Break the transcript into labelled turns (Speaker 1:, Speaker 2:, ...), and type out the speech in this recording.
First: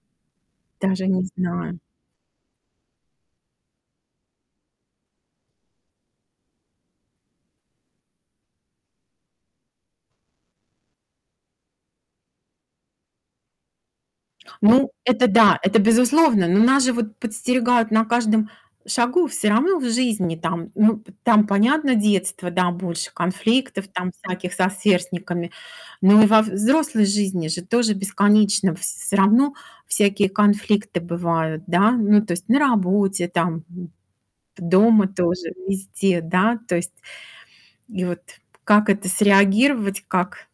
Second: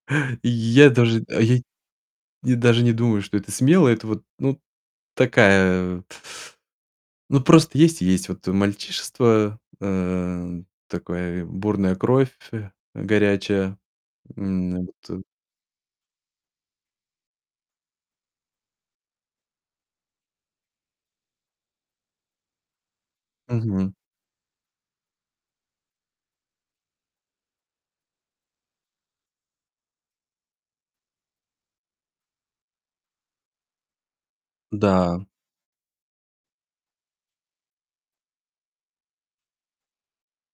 Speaker 1: Я
Speaker 2: Даже не
Speaker 1: даже, а, я
Speaker 2: знаю.
Speaker 1: и даже не думаю, что это смело. Это вот, ну, такая от ну просто есть и есть, вот, э, мальчишество, э, такое, бурная кровь фь горячая. М,
Speaker 2: Ну,
Speaker 1: вот.
Speaker 2: это да, это, безусловно, но нас же вот подстерегают на каждом шагу всё равно в жизни там Ну, п там понятно детство, да, больше конфликтов
Speaker 1: Мгм.
Speaker 2: там всяких со сверстниками, но и во взрослой жизни же тоже бесконечно вс всё равно всякие конфликты бывают, да? Ну, то есть на работе, там, дома
Speaker 1: Да.
Speaker 2: тоже- везде, да, то есть И вот как это среагировать, как?